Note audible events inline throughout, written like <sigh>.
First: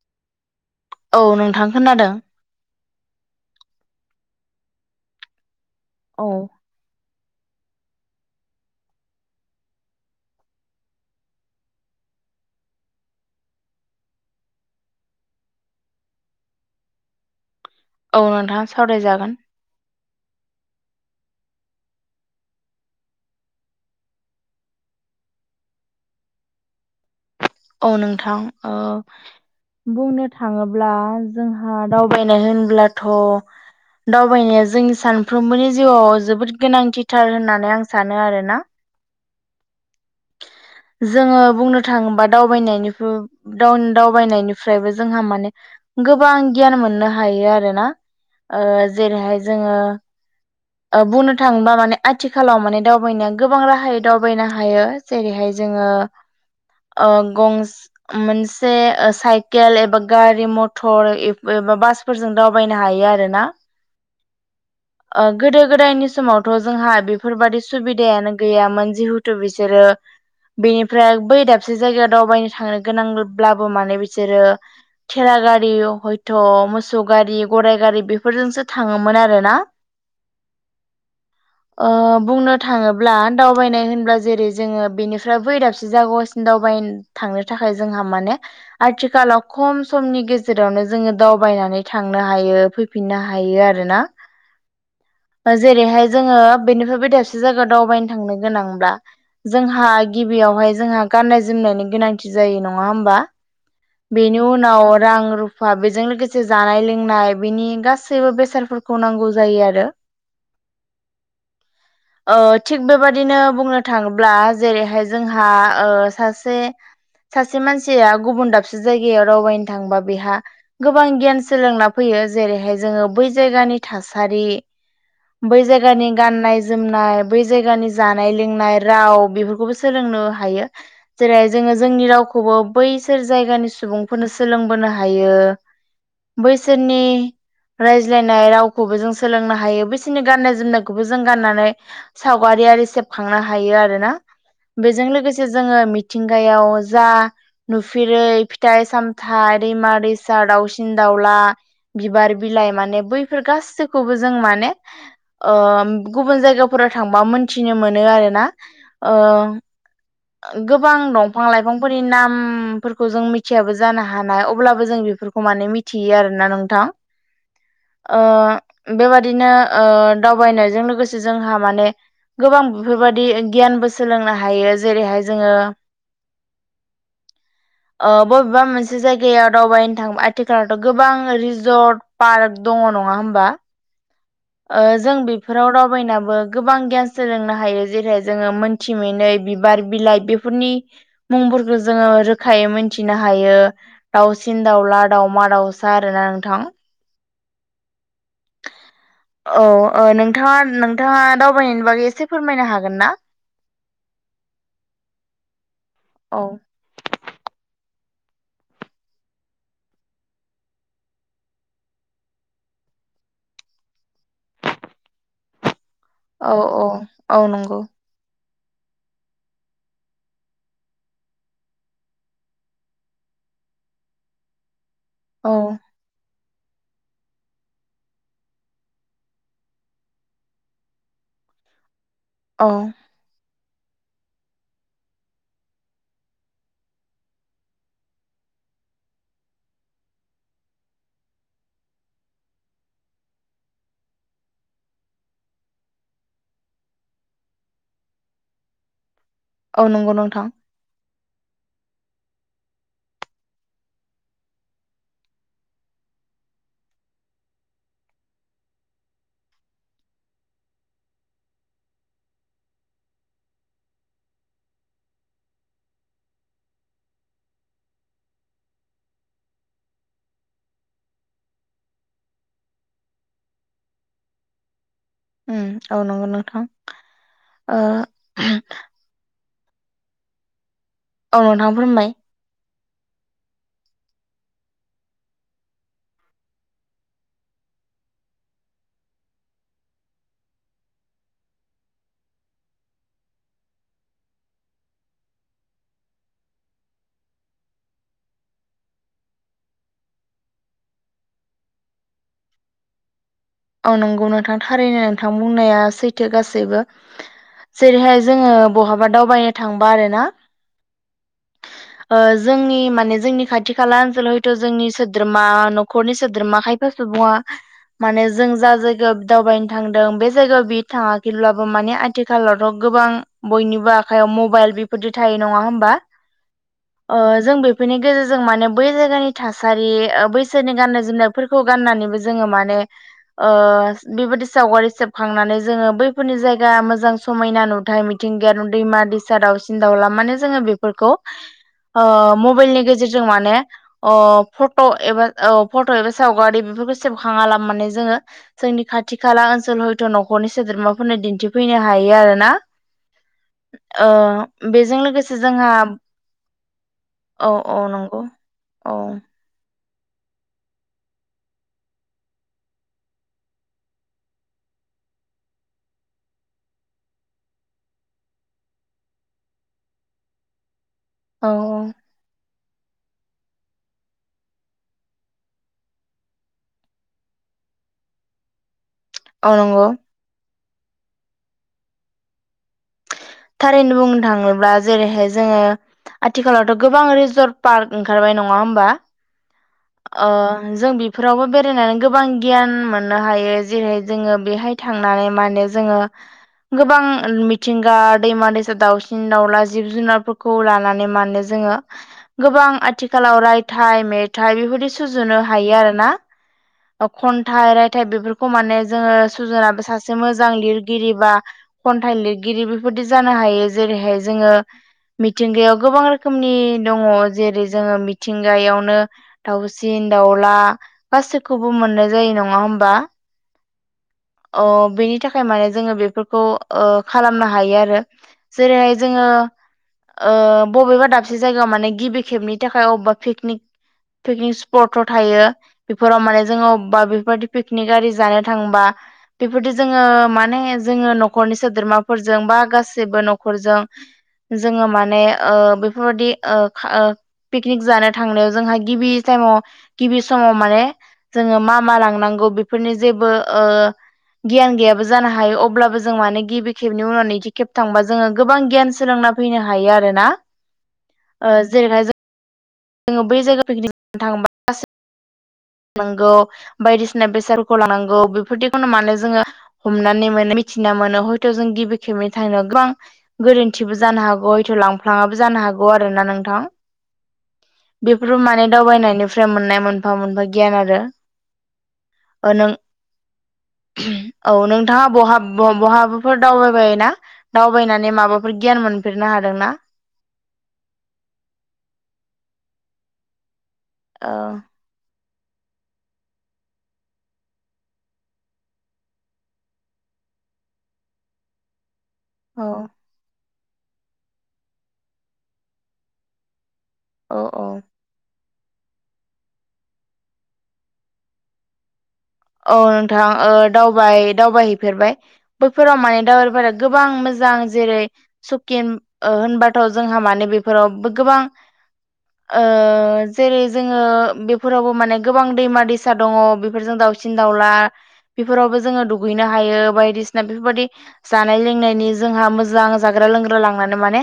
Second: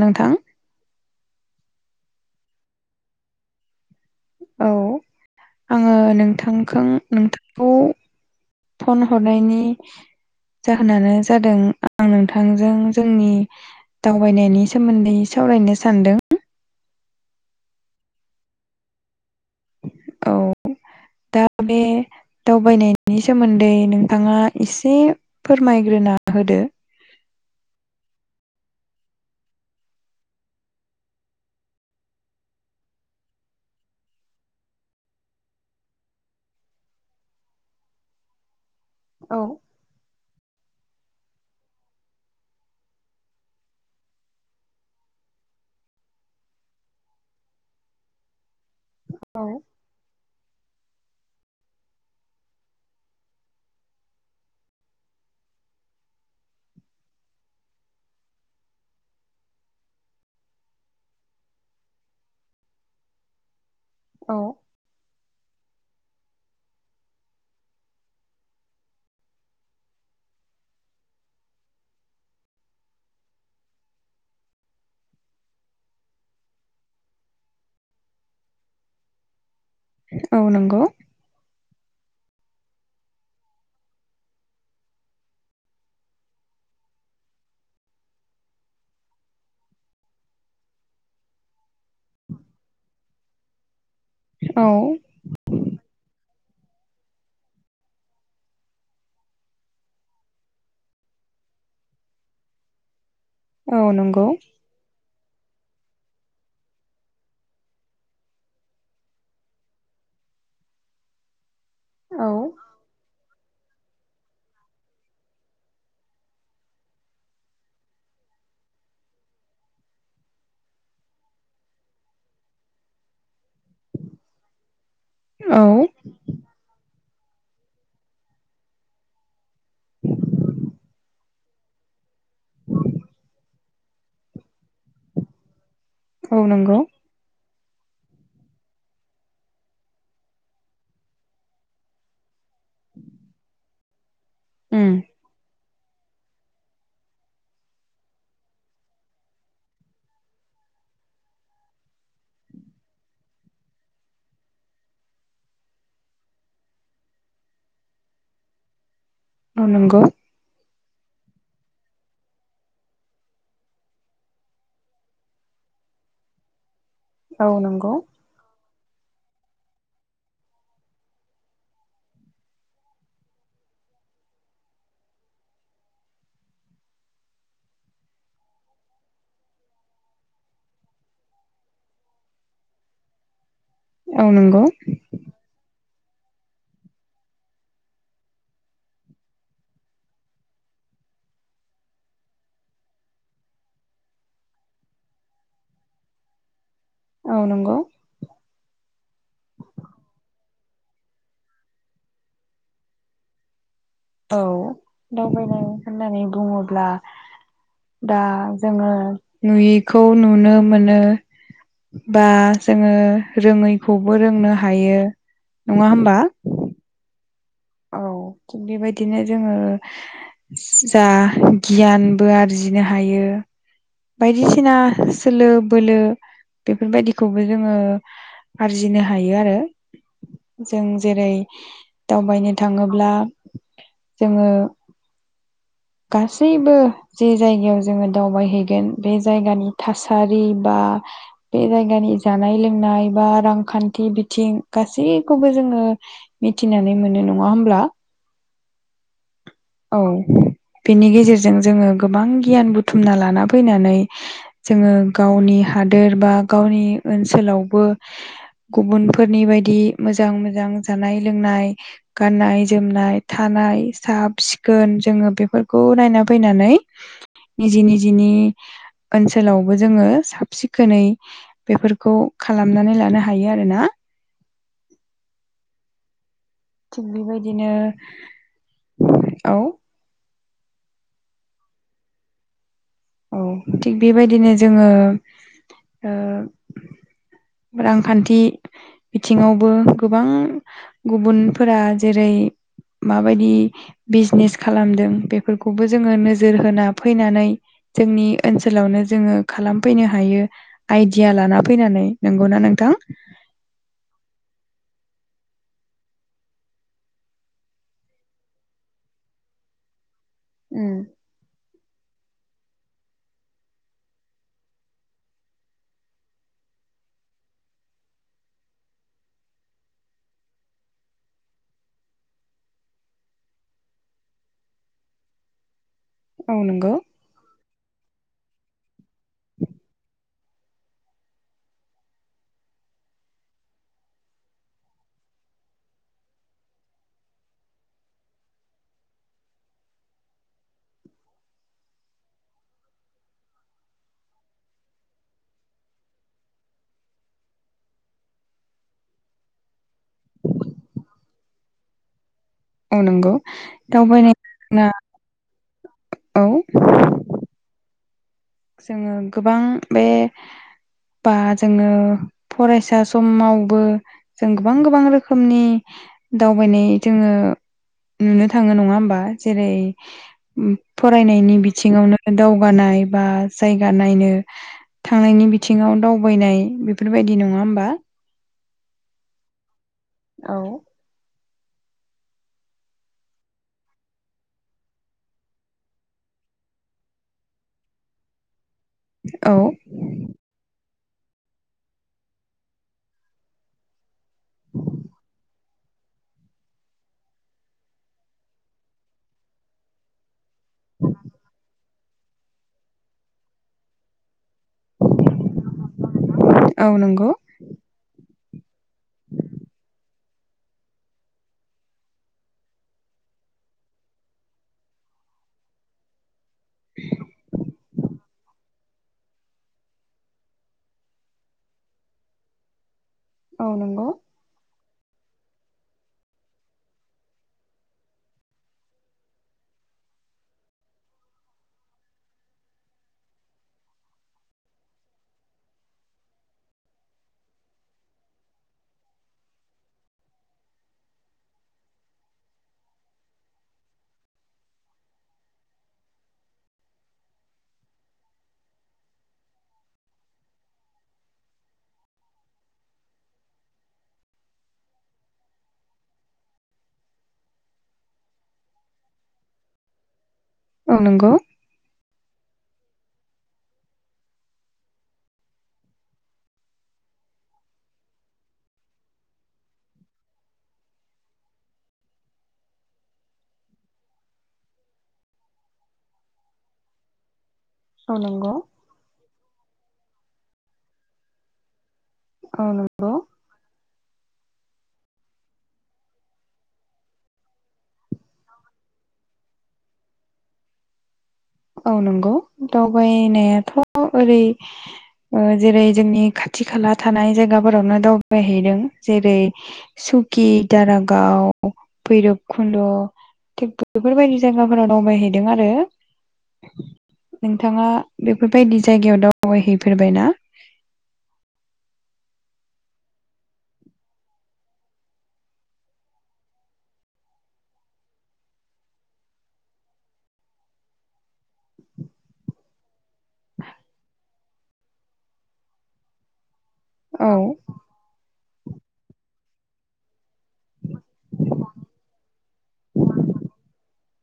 नोंथां। औ नोंथां खोनादों। औ आङो औ नोंथांखौ नोंथांखौ फन हरनायनि जाहोनानो जादों आं नोंथांजों जोंनि दावबायनायनि सोमोन्दै सावरायनो सानदों। <inaudible> औ नोंथाङा सावरायजागोन। औ दा बे दावबायनायनि सोमोन्दै नोंथाङा एसे फोरमायग्रोना होदो। औ नोंथां। ओ बुंनो थाङोब्ला जोंहा दावबायनाय होनब्लाथ' दावबायनाया जोंनि सानफ्रोमबोनि जिउआव जोबोद गोनांथिथार होननानै आं सानो आरोना। औ <inaudible> जोङो बुंनो थाङोबा दावबायनायनि फु दावन दावबायनायनिफ्रायबो जोंहा माने गोबां गियान मोननो हायो आरोना। ओ जेरैहाय औ जोङो ओ बुंनो थाङोबा माने आथिखालाव माने दावबायनाया गोबां राहायै दावबायनो हायो। जेरैहाय जों जोङो ओ गंस मोनसे ओ साइकेल एबा गारि, मथर एब एब ओमबा बासफोरजों दावबायनो हायो आरो ना। औ। गोदो गोदायनि समावथ' जोंहा बेफोरबायादि सुबिदायानो गैयामोन। जिहेथु बिसोरो बेनिफ्राय बै दाबसे जायगायाव दावबायनो थांनो गोनांब्लाबो माने बिसोरो थेरा गारि हयथ' मोसौ गारि गराइ गारि बेफोरजोंसो थाङोमोन आरोना। औ नंगौ। ओ बुंनो थाङोब्ला दावबायनाय होनब्ला जेरै जोङो बेनिफ्राय बै दाबसे जागावसिम दावबायन थांनो थाखाय जोंहा माने आथिखालाव खम समनि गेजेरावनो जोङो दावबाय नानै थांनो हायो, फैफिननो हायो आरोना। औ ओ जेरैहाय जोङो बेनिफ्राय दाबसे जायायाव दावबायनो थांनो गोनांब्ला। जोंहा गिबियावहाय जोंहा गानाय जोम होनायनि गोनांथि जायो नङा होमबा? औ नंगौ बेनि उनाव रां रु फा बेजों लोगोसे जानाय लोंनाय बेनि गासैबो बेसादफोरखौ नांगौ जायो आरो। औ थिग बेबादिनो बुंनो थाङोब्ला जेरैहाय जोंहा ओ सासे सासे मानसिया गुबुन दाबस जायगायाव दावबायनो थांबा बेहा गोबां गियान सोलोंना फैयो। जेरैहाय जोङो बै जायगा नि थासारि बै औ जायगानि गाननाय जोमनाय बै जायगानि जानाय लोंनाय राव बेफोरख खौबो सोलोंनो हायो। जेरै जोङो जोंनि रावखौबो बैसोर जायगानि सुबुंफोरनो सोलोंबोनो हायो। औ नंगौ बैसोरनि रायज्लायनाय रावखौबो जों सोलोंनो हायो। बिसोरनि गाननाय जोमनायखौबो जों गाननानै सावगारि सावगारि सेबखांनो हायो आरोना? उम बेजों लोगोसे जोङो मिथिंगायाव जा नुफेरै फिथाय सामथाय दैमा दैसा दावसिन दावला बिबार बिलाइ माने बैफोर गासैखौबो जों माने ओ गुबुन जायगाफोर राव थांबा मोनथिनो मोनो आरोना? ओ औ नंगौ गोबां दंफां लाइफांफोरनि नामफोरखौ जों मिथ थियाबो जानो हानाय अब्लाबो जों बेफोरखौ माने मिथियो आरोना नोंथां? औ नंगौ। ओ बेबादिनो ओ दावबायनायजों लोगोसे जोंहा माने गोबां बेफोरबादि गियानबो सोलोंनो हायो। जेरैहाय जोङो <inaudible> ओ बबेबा मोनसे जायगायाव दावबायनो थाङोबा आथिखालावथ' गोबां रिजर्ट पार्क दङ नं नङा होनबा? नंगौ ओ जों बेफोराव राव बयनाबो गोबां गियान सोलोंनो हायो। जेरै जोङो मोनथिमनै बिबार बिलाइ बेफोरनि मुंफोरखौ जोङो रोखायै मोनथिनो हायो दाउसिन दाउला दाउमा दाउसा आरोना नोंथां औ नंगौ <inaudible> औ ओ नोंथाङा नोंथाङा दावबायनायनि बागै एसे फोरमायनो हागोन ना? औ दावबायनाय होननानै औ बुङोब्ला दा जोङो नुयिखौ नुनो मोनो बा जोङो रोङैखौबो रोंनो हायो नङा होनबा? औ औ नांगौ। थिग बेबायदिनो जोङो जा गियानबो आरजिनो हायो बायदिसिना सोलो औ बोलो बेफोरबायदिखौबो जोङो आरजिनो हायो आरो जों जेरै दावबाय औ थाङोब्ला जोङो गासैबो जे जायगायाव जोङो दावबायहैगोन। बे जायगानि थासारि बा बे जायगानि जानाय लोंनाय बा रांखान्थि बिथिं गासैखौबो जोङो मिथिनानै मोनो नङा होमब्ला? औ नंगौ नोंथां बिनि गेजेर जों जोङो गोबां गियान बुथुमना लाना फैनानै जों गावनि हादोर बा गावनि ओनसोलावबो गुबुनफोरनि बायदि मोजां मोजां जानाय लोंनाय गाननाय जोमनाय साब सिखोन जोङो बेफोरखौ नायनानै फैनानै निजि निजिनि ओनसोलावबो जोङो साब सिखोनै बेफोरखौ खालामनानै लानो हायो आरोना उ औ नंगौ नोंथां थिग बेबायदिनो ओ औ औ नोंथां बुंनाय औ थिग बेबायदिनो जोङो रांखान्थि बिथिङावबो गोबां गुबुनफोरा जेरै माबायदि बिजनेस खालामदों बेफोरखौबो जोङो नोजोर होना फैनानै जोंनि ओनसोलावनो जोङो खालामफैनो हायो आइडिया लाना फैनानै नंगौना नोंथां औ औ नंगौ नोंथां थारैनो नोंथां बुंनाया सैथो गासैबो जेरैहाय जोङो बहाबा दावबायनो थांबा आरो ना उ ओ जोंनि माने जोंनि खाथि खाला ओनसोलाव हयथ' जोंनि सोद्रोमा न'खरनि सोद्रोमा <unintelligible> माने जों जा जायगायाव दावबायनो थांदों बे जायगायाव बि थाङाखैब्लाबो माने आथिखालावथ' गोबां बयनिबो आखाइयाव मबाइल बेफोरदि थायो नङा होमबा औ नंगौ जों बे बेफोरनि गेजेरजों माने बै जायगानि थासारि बैसोरनि गाननाय जोमनायफोरखौ गाननानैबो जोङो माने <unintelligible> बेबायदि सावगारि सेबखांनानै जोङो बैफोरनि जायगा मोजां समायना नुथाय मिथिं दैमा दैसा दाउसिन दाउला मान जोङो बेफोरखौ ओ मबाइलनि गेजेरजों माने फट' एबा फट' एबा सावगारि बेफोरखौ सेबखाङाला मे जोङो जोंनि खाथि खाला ओनसोलाव हयथ' न'खरनि सोद्रोमाफोरनो दिन्थिफैनो हायो आरोना औ नंगौ ओ दावबायनाय ना बेजों लोगोसे जोंहा औ औ औ नंगौ औ जोङो गोबां बे बा जोङो फरायसा समावबो जों गोबां गोबां रोखोमनि दावबायनाय जोङो नुनो थाङो नङा होमबा जेरै औ फरायनायनि बिथिङावनो दावगानाय बा जायगा नायनो थांनायनि बिथिङाव दावबायनाय बेफोरबायदि नङा होमबा। औ नंगौ। औ थारैनो बुंनो थाङोब्ला जेरैहाय जोङो आथिखालावथ' गोबां रिजर्ट पार्क ओंखारबाय नङा होमबा। ओ जों बेफ फोरावबो बेरायनानै गोबां गियान मोननो हायो जेरै जोङो बेहाय थांनानै माने जोङो गोबां मिथिंगा दैमा दैसा, दाउसिन दाउला, जिब जुनारफोर खौ लानानै मानो जोङो गोबां आथिखालाव रायथाइ मेथ थाइ बेफोरदि सुजुनो हायो आरोना, औ नंगौ खन्थाइ रायथाय बेफोर माने जोङो सुजायाबो सासे मोजां लिरगिरि बा खन्थाइ लिरगिरि बेफोरदि जानो हायो जेरैहाय जोङो मिथिंगायाव गोबां रो रोखोमनि दङ जेरै जोङो मिथिंगायावनो ओ दाउसिन दाावला गासैखौबो मोननाय जायो नङा होमबा। ओ नंगौ। अ बेनि थाखाय माने जोङो बेफोरखौ ओ खालामनो हायो आरो। जेरैहाय जोङो ओ बबेबा दाबसे जायगायाव माने गिबि खेबनि थाखाय अबेबा पिकनिक पिकनिक स्पटफोर थायो बेफोराव माने जोङो अबबा बेफोरबायदि पिकनिक आरि जानो थांबा बेफोरदि जोङो माने जोङो न'खरनि सोद्रोमाफोरजों बा गासैबो न'खरजों जोङो माने बेफोरबादि ओ ओ पिकनिक जानो थांनायाव जोंहा गिबि टाइमाव गिबि समाव माने जोङो मा मा लांनां नांगौ बेफोरनि जेबो ओ गियान गैयाबो जानो हायो अब्लाबो जों मानो गिबि खेबनि उनाव नैथि खेब थांबा जोङो गोबां गियान सोलों ना फैनो हायो आरोना औ नंगौ ओ जेरैहाय जों जोङो बै जायगायाव पिकनिक खालामनो थाङोबा गासै लानांगौ बायदिसिना बेसादफोरखौ लानांगौ बेफोरदिखौनो मानो जोङो हमनानै मोनो मिथिना मोनो हयथ' जों गिबि खेबै थांनायाव गोबां गोरोन्थिबो जानो हागौ हयथ' लांफ्लाङाबो जानो हागौ आरोना नोंथां। औ बेफोर नंगौ माने दावबायनायनिफ्राय मोननाय मोनफा मोनफा गियान आरो। ओ औ नों नांगौ। औ नोंथाङा बहा बहाबाफोर दावबाय बाय ना दावबायनानै माबाफोर गियान मोनफेरनो हादोंना? <inaudible> औ नंगौ दावबायनायाथ' औ ओरै जेरै जोंनि खाथि खाला थानाय जायगाफोरावनो दावबायहैदों जेरै सुकि, दारागााव औ भैरबकुन्द' थिग बेफोरबायदि जायगाफोराव दावबायहैदों आरो। औ औ नोंथाङा बे बेफोरबायदि जायगायाव दावबायहैफेरबायना? औ नोंथां दावबाय दावबायहैफेरबाय बैफोराव माने दावबायफोरा गोबां मोजां जां जेरै सुकिन होनबाथ' जोंहा माने बेफोराव गोबां ओ जेरै जोङो बेफोरावबो माने गोबां दैमा दैसा दङ बेफोरजों दाउ औ सिन दाउला बेफोरावबो जोङो दुगैनो हायो बायदिसिना बेफोरबायदि जानाय लोंनायनि जोंहा मोजां जाग्रा लोंग्रा लांनानै माने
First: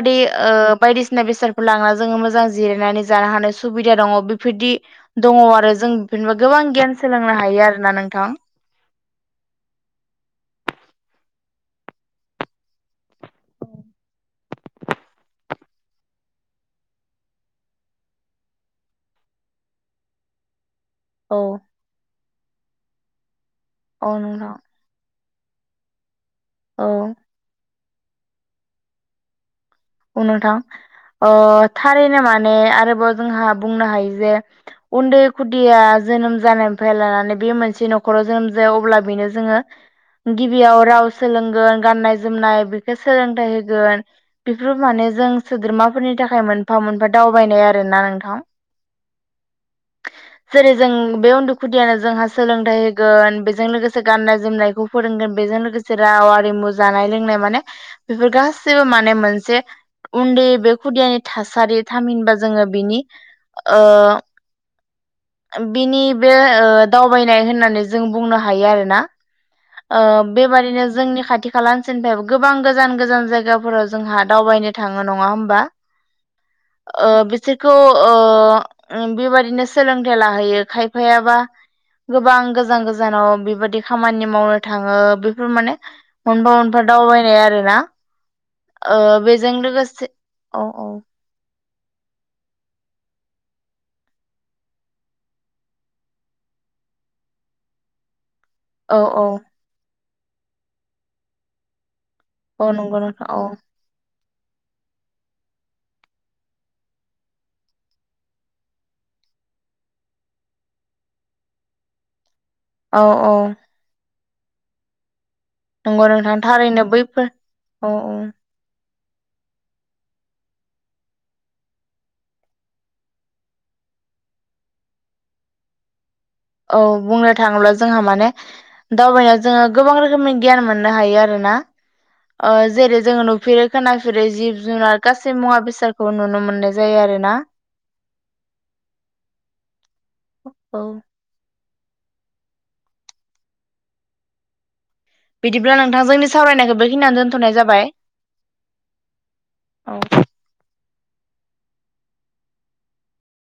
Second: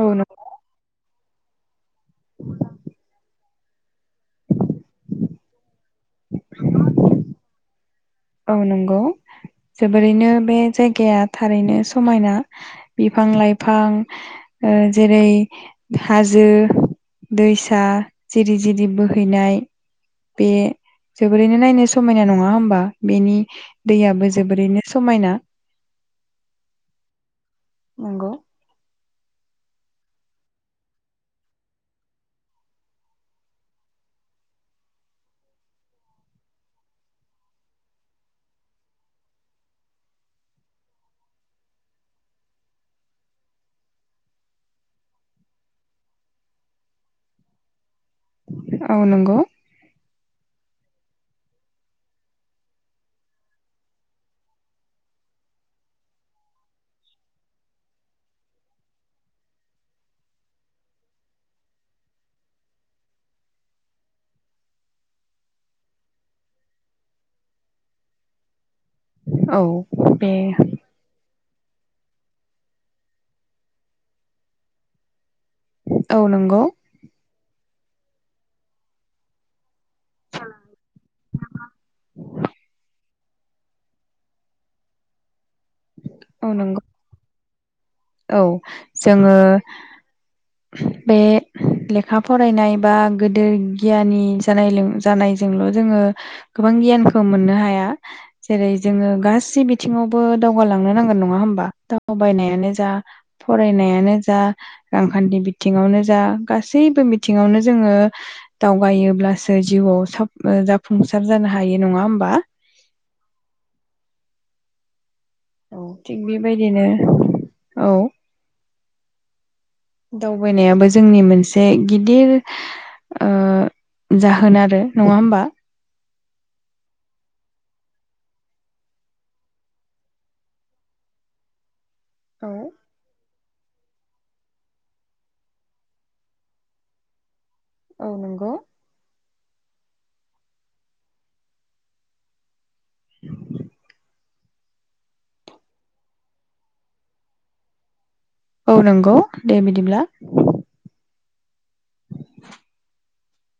औ नं- ओ बायदि सिना बेसादफोर लांना जोङो मोजां जिरायनानै जानो हानाय सुबिदा दङ बेफोरदि दङ आरो जों <unintelligible> गोबां गियान सोलोंनो हायो आरो ना नों औ नंगौ जोबोरैनो बे जायगाया थारैनो समायना बिफां लाइफां ओ जेरै हाजो जो दैसा जिरि जिरि बोहैनाय बे औ जोबोरैनो नायनो समायना नङा होमबा बेनि औ दैयाबो नोंथां जोबोरैनो समायना। औ। नंगौ। औ नोंथां। अह थारैनो माने आरोबाव जोंहा बुंनो हायो जे उन्दै खुदिया जोनोम जानायनिफ्राय लानानै बे मोनसे न'खराव जोनोम जाया अब्ला बेनो जोङो गिबियाव राव सोलोंगोन गाननाय जोमनाय बेखौ सोलोंथाइ होगोन। बेफोर माने जों सोद्रोमाफोरनि थाखाय मोनफा मोनफा दावबायनाय आरो ना नोंथां। औ नंगौ। <inaudible> जेरै जों बे उन्दुखुदिया जोंहा सोलोंथाइ होगोन बेजों लोगोसे गाननाय जोमनायखौ फोरोंगोन बे बेजों लोगोसे राव आरिमु जानाय लोंनाय माने बेफोर गासैबो माने मोनसे उन्दै बे खुदियानि थासारि थामहिनबा जोङो बिनि ओ बिनि बे ओ दावबायनाय होननानै जों बुंनो हायो आरोना। औ ओ बे बेबादिनो जोंनि खाथि खाला <unintelligible> गोबां गोजान गोजान जायगाफोराव जोंहा दावबायनो थाङो नङा होमबा। औ नंगौ ओ बिसोरखौ ओ बेबादनो सोलोंथाइ लाहैयो खायफायाबा गोबां गोजान गोजान। गोजानाव बेबायदि खामानि मावनो थाङो बेफोर माने औ मोनफा नंगौ मोनफा दावबायनाय आरो। औ जोङो लोगोसे औ औ बे लेखा फरायनाय बा गोदेर गियानि जानालों जानायजोंल' जोङो गोबां गियानखौ मोननो हाया। जेरै औ जोङो औ गासै बिथिङावबो दावगालांनो नांगोन नङा होमबा औ दावबायनायानो जा नंगौ नोंथां औ फरायनायानो जा रांखान्थि बिथिङावनो जा गासैबो बिथिङावनो जोङो दावगायो। बासो जिउआव साब जाफुंसार जानो हायो नङा होमबा। औ औ। नंगौ थिग नोंथां बेबायदिनो थारैनो बैफोर औ औ। <inaudible> दावबायनायाबो जोंनि मोनसे गिदिर ओ जाहोन आरो नङा होमबा। औ बुंनो थाङोब्ला जोंहा माने दावबायनायाव जोङो गोबां रोखोमनि गियान मोननो हायो आरो ना। ओ औ जेरै जोङो फिरै खोनाफेरै जिब जुनार गासै मुवा बेसादखौ नुनो मोननाय जायो आरो ना। औ नंगौ। औ। बिदिब्ला नोंथां जोंनि सावरायनायखौ बेखिनियावनो दोनथ'नाय जाबाय। औ नंगौ दे बिदिब्ला। औ <inaudible>